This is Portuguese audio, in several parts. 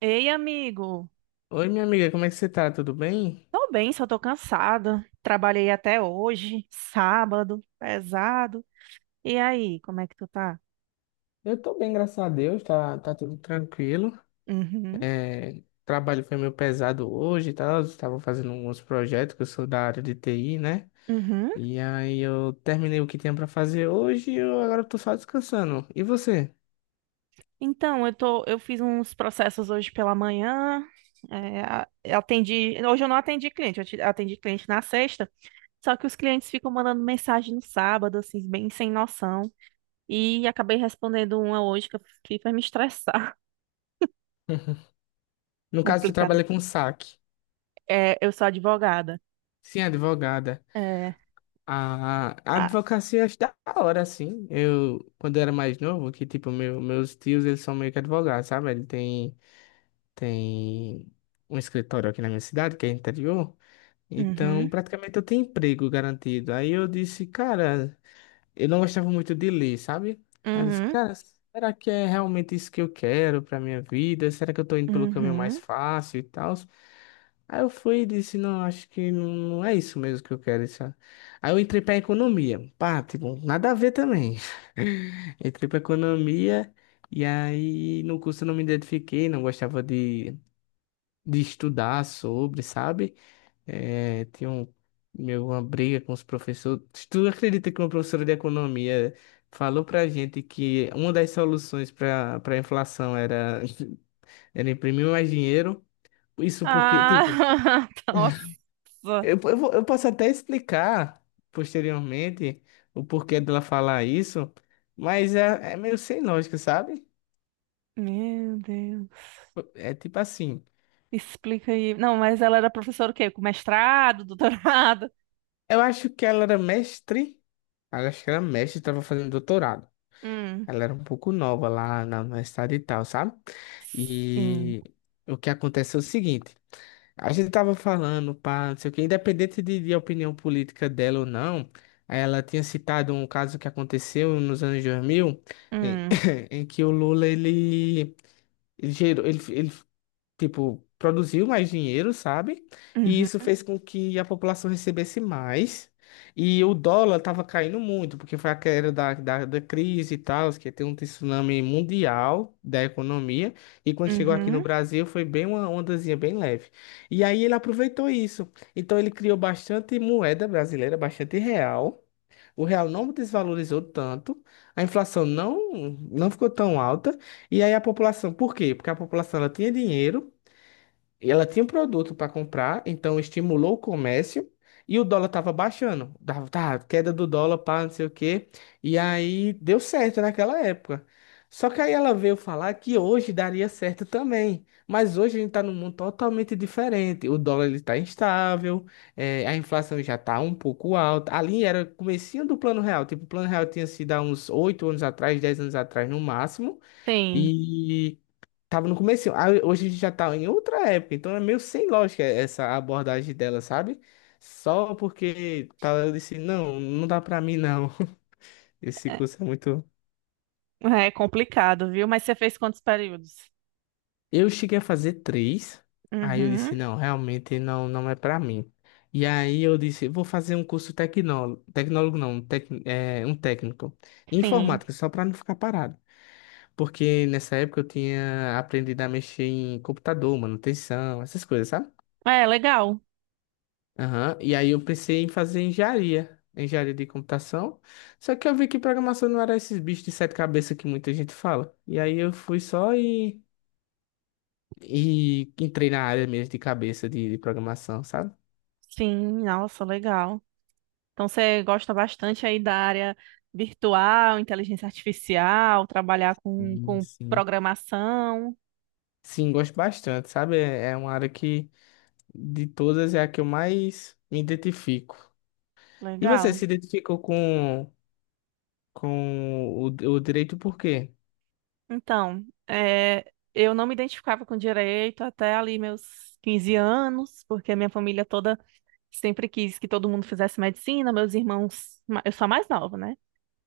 Ei, amigo. Oi, minha amiga, como é que você tá? Tudo bem? Tô bem, só tô cansada. Trabalhei até hoje, sábado, pesado. E aí, como é que tu tá? Eu tô bem, graças a Deus, tá, tudo tranquilo. Uhum, É, o trabalho foi meio pesado hoje e tal, eu estava fazendo uns projetos, que eu sou da área de TI, né? uhum. E aí eu terminei o que tinha pra fazer hoje e eu agora tô só descansando. E você? Então, eu fiz uns processos hoje pela manhã. Hoje eu não atendi cliente, atendi cliente na sexta. Só que os clientes ficam mandando mensagem no sábado, assim, bem sem noção. E acabei respondendo uma hoje que eu fiquei pra me estressar. No caso, você Complicado. trabalha com saque. É, eu sou advogada. Sim, advogada. É. A Ah, advocacia eu acho da hora, assim. Eu, quando eu era mais novo, que tipo, meus tios, eles são meio que advogados, sabe? Ele tem tem um escritório aqui na minha cidade, que é interior, então uhum, praticamente eu tenho emprego garantido. Aí eu disse, cara, eu não gostava muito de ler, sabe? Aí eu disse, uhum. cara, será que é realmente isso que eu quero pra minha vida? Será que eu tô indo pelo caminho mais Uhum. fácil e tal? Aí eu fui e disse, não, acho que não, não é isso mesmo que eu quero. Isso. Aí eu entrei pra economia. Pá, tipo, nada a ver também. Entrei pra economia e aí no curso eu não me identifiquei, não gostava de estudar sobre, sabe? É, tinha um, meu, uma briga com os professores. Tu acredita que uma professora de economia falou pra gente que uma das soluções para a inflação era, era imprimir mais dinheiro? Isso porque, tipo, Ah, nossa. Eu posso até explicar posteriormente o porquê dela falar isso, mas é meio sem lógica, sabe? Meu Deus. É tipo assim, Explica aí. Não, mas ela era professora o quê? Com mestrado, doutorado? eu acho que ela era mestre, eu acho que ela era mestre, estava fazendo doutorado. Hum. Ela era um pouco nova lá na universidade e tal, sabe? Sim. E o que acontece é o seguinte. A gente tava falando, pá, não sei o quê, independente de opinião política dela ou não, ela tinha citado um caso que aconteceu nos anos 2000 em, Hum. em que o Lula, ele gerou, ele tipo, produziu mais dinheiro, sabe? E isso Uhum. fez com que a população recebesse mais. E o dólar estava caindo muito, porque foi a queda da crise e tal, que tem um tsunami mundial da economia. E quando chegou aqui no Uhum. Brasil, foi bem uma ondazinha bem leve. E aí ele aproveitou isso. Então ele criou bastante moeda brasileira, bastante real. O real não desvalorizou tanto, a inflação não, não ficou tão alta, e aí a população, por quê? Porque a população ela tinha dinheiro, ela tinha um produto para comprar, então estimulou o comércio e o dólar estava baixando. Dava, tá, queda do dólar, pá, não sei o quê. E aí deu certo naquela época. Só que aí ela veio falar que hoje daria certo também. Mas hoje a gente está num mundo totalmente diferente. O dólar ele está instável, a inflação já está um pouco alta. Ali era o comecinho do Plano Real. Tipo, o Plano Real tinha sido há uns 8 anos atrás, 10 anos atrás no máximo. Sim. E tava no começo. Hoje a gente já tá em outra época, então é meio sem lógica essa abordagem dela, sabe? Só porque tá, eu disse, não, não dá pra mim não. Esse curso é muito. É, é complicado, viu? Mas você fez quantos períodos? Eu cheguei a fazer três, aí eu disse, Uhum. não, realmente não, não é pra mim. E aí eu disse, vou fazer um curso tecnólogo, tecnólogo não, um técnico, em Sim. informática, só pra não ficar parado. Porque nessa época eu tinha aprendido a mexer em computador, manutenção, essas coisas, sabe? É, legal. Aham. E aí eu pensei em fazer engenharia, engenharia de computação. Só que eu vi que programação não era esses bichos de 7 cabeças que muita gente fala. E aí eu fui só e entrei na área mesmo de cabeça de programação, sabe? Sim, nossa, legal. Então você gosta bastante aí da área virtual, inteligência artificial, trabalhar com, Hum. com Sim. programação. Sim, gosto bastante, sabe? É uma área que de todas é a que eu mais me identifico. E você Legal. se identificou com o direito por quê? Então, eu não me identificava com direito até ali meus 15 anos, porque a minha família toda sempre quis que todo mundo fizesse medicina. Meus irmãos, eu sou a mais nova, né?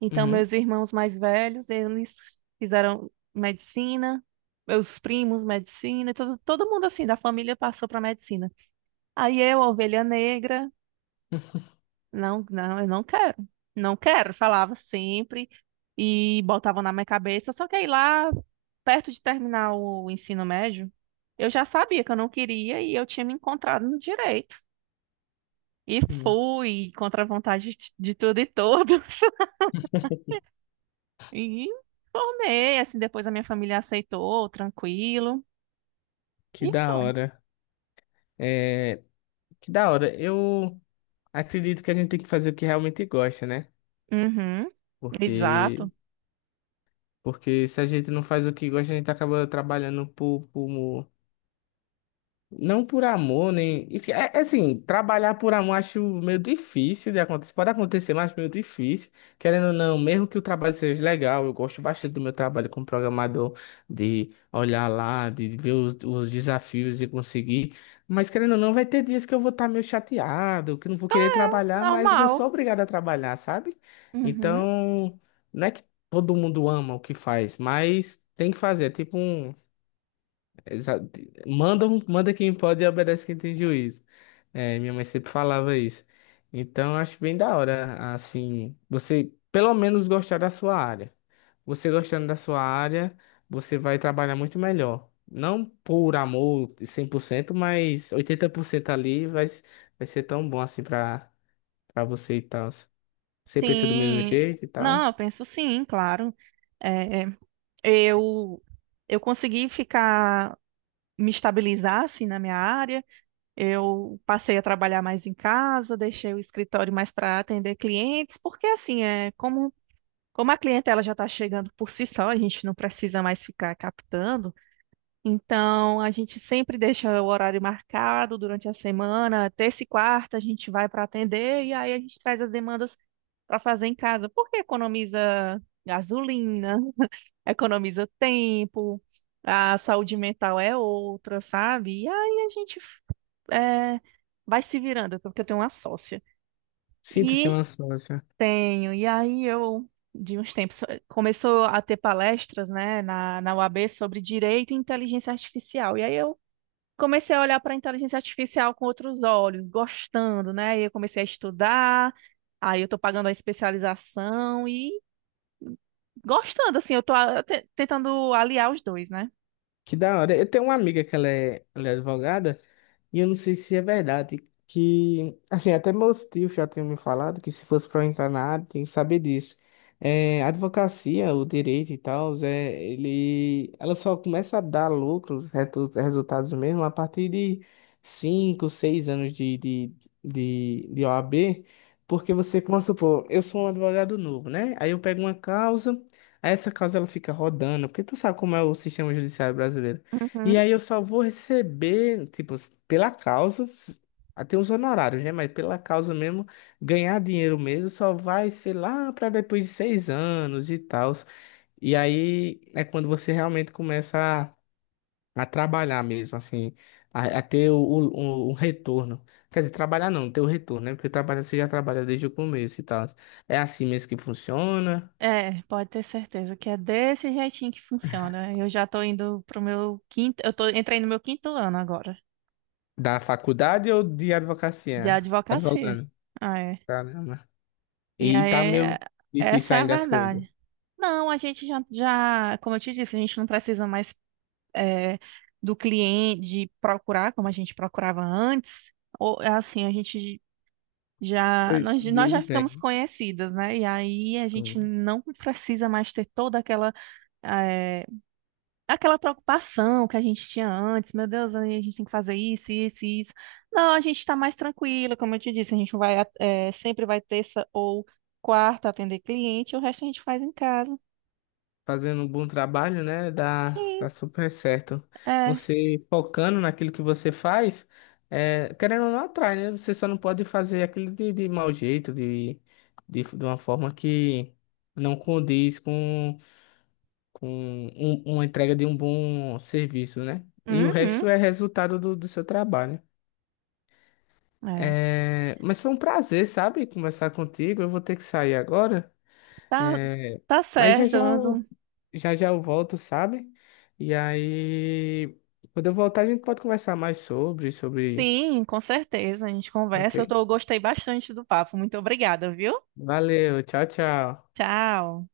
Então, Uhum. meus irmãos mais velhos, eles fizeram medicina, meus primos, medicina, e todo mundo assim da família passou para medicina. Aí eu, a ovelha negra, não, não, eu não quero. Não quero, falava sempre e botavam na minha cabeça. Só que aí lá, perto de terminar o ensino médio, eu já sabia que eu não queria e eu tinha me encontrado no direito. E fui contra a vontade de tudo e todos. E formei, assim, depois a minha família aceitou, tranquilo. Que E da foi. hora. É, que da hora. Eu acredito que a gente tem que fazer o que realmente gosta, né? Uhum, Porque, exato. porque se a gente não faz o que gosta, a gente acaba trabalhando não por amor, nem. É, é assim, trabalhar por amor acho meio difícil de acontecer. Pode acontecer, mas meio difícil. Querendo ou não, mesmo que o trabalho seja legal, eu gosto bastante do meu trabalho como programador, de olhar lá, de ver os desafios de conseguir. Mas querendo ou não, vai ter dias que eu vou estar meio chateado, que eu não vou querer trabalhar, mas eu sou Normal. obrigado a trabalhar, sabe? Uhum. Então, não é que todo mundo ama o que faz, mas tem que fazer. É tipo um exato. Manda quem pode e obedece quem tem juízo. É, minha mãe sempre falava isso. Então, eu acho bem da hora, assim, você pelo menos gostar da sua área. Você gostando da sua área, você vai trabalhar muito melhor. Não por amor 100%, mas 80% ali vai, vai ser tão bom assim pra, pra você e tal. Você pensa do mesmo Sim. jeito e tal. Não, eu penso sim, claro. É, Eu, eu consegui ficar, me estabilizar assim na minha área. Eu passei a trabalhar mais em casa, deixei o escritório mais para atender clientes, porque assim, é como a clientela já está chegando por si só, a gente não precisa mais ficar captando. Então, a gente sempre deixa o horário marcado durante a semana, terça e quarta a gente vai para atender e aí a gente traz as demandas para fazer em casa, porque economiza gasolina, economiza tempo, a saúde mental é outra, sabe? E aí a gente é, vai se virando, porque eu tenho uma sócia. Sinto ter E uma sócia. tenho, e aí eu, de uns tempos, começou a ter palestras, né, na UAB sobre direito e inteligência artificial. E aí eu comecei a olhar para a inteligência artificial com outros olhos, gostando, né? E eu comecei a estudar, aí eu estou pagando a especialização e gostando, assim, eu estou tentando aliar os dois, né? Que da hora. Eu tenho uma amiga que ela é advogada. E eu não sei se é verdade que, assim, até meus tios já tinham me falado que se fosse para entrar na área, tem que saber disso. É, a advocacia, o direito e tal, é, ele, ela só começa a dar lucro, resultados mesmo, a partir de 5 6 anos de OAB, porque você, vamos supor, eu sou um advogado novo, né? Aí eu pego uma causa, aí essa causa ela fica rodando, porque tu sabe como é o sistema judiciário brasileiro. E Uhum. aí eu só vou receber, tipo, pela causa, s- até os honorários, né? Mas pela causa mesmo, ganhar dinheiro mesmo só vai ser lá para depois de 6 anos e tal. E aí é quando você realmente começa a trabalhar mesmo, assim, a ter o retorno. Quer dizer, trabalhar não, ter o retorno, né? Porque trabalhar você já trabalha desde o começo e tal. É assim mesmo que funciona? É, pode ter certeza que é desse jeitinho que funciona. Eu já tô indo pro meu quinto, entrei no meu quinto ano agora, Da faculdade ou de de advocacia? advocacia. Advogando. Ah, é. Tá, né? E E aí, tá meio difícil essa é a ainda as coisas. verdade. Não, a gente já, como eu te disse, a gente não precisa mais é, do cliente, de procurar como a gente procurava antes. Ou, é assim, a gente já, Hoje nós, em dia nós já eles ficamos vêm. conhecidas, né? E aí a gente Sim. não precisa mais ter toda é, aquela preocupação que a gente tinha antes, meu Deus, a gente tem que fazer isso, isso, isso. Não, a gente está mais tranquila, como eu te disse, a gente sempre vai terça ou quarta atender cliente, e o resto a gente faz em casa. Fazendo um bom trabalho, né? Dá, Sim, dá super certo. é. Você focando naquilo que você faz, é, querendo ou não atrai, né? Você só não pode fazer aquilo de mau jeito, de uma forma que não condiz com uma entrega de um bom serviço, né? E o Uhum, resto é resultado do seu trabalho. é. É, mas foi um prazer, sabe, conversar contigo. Eu vou ter que sair agora. Tá, É, tá mas certo. Já já eu volto, sabe? E aí, quando eu voltar, a gente pode conversar mais sobre, sobre. Sim, com certeza, a gente Ok? conversa. Eu gostei bastante do papo. Muito obrigada, viu? Valeu, tchau, tchau. Tchau.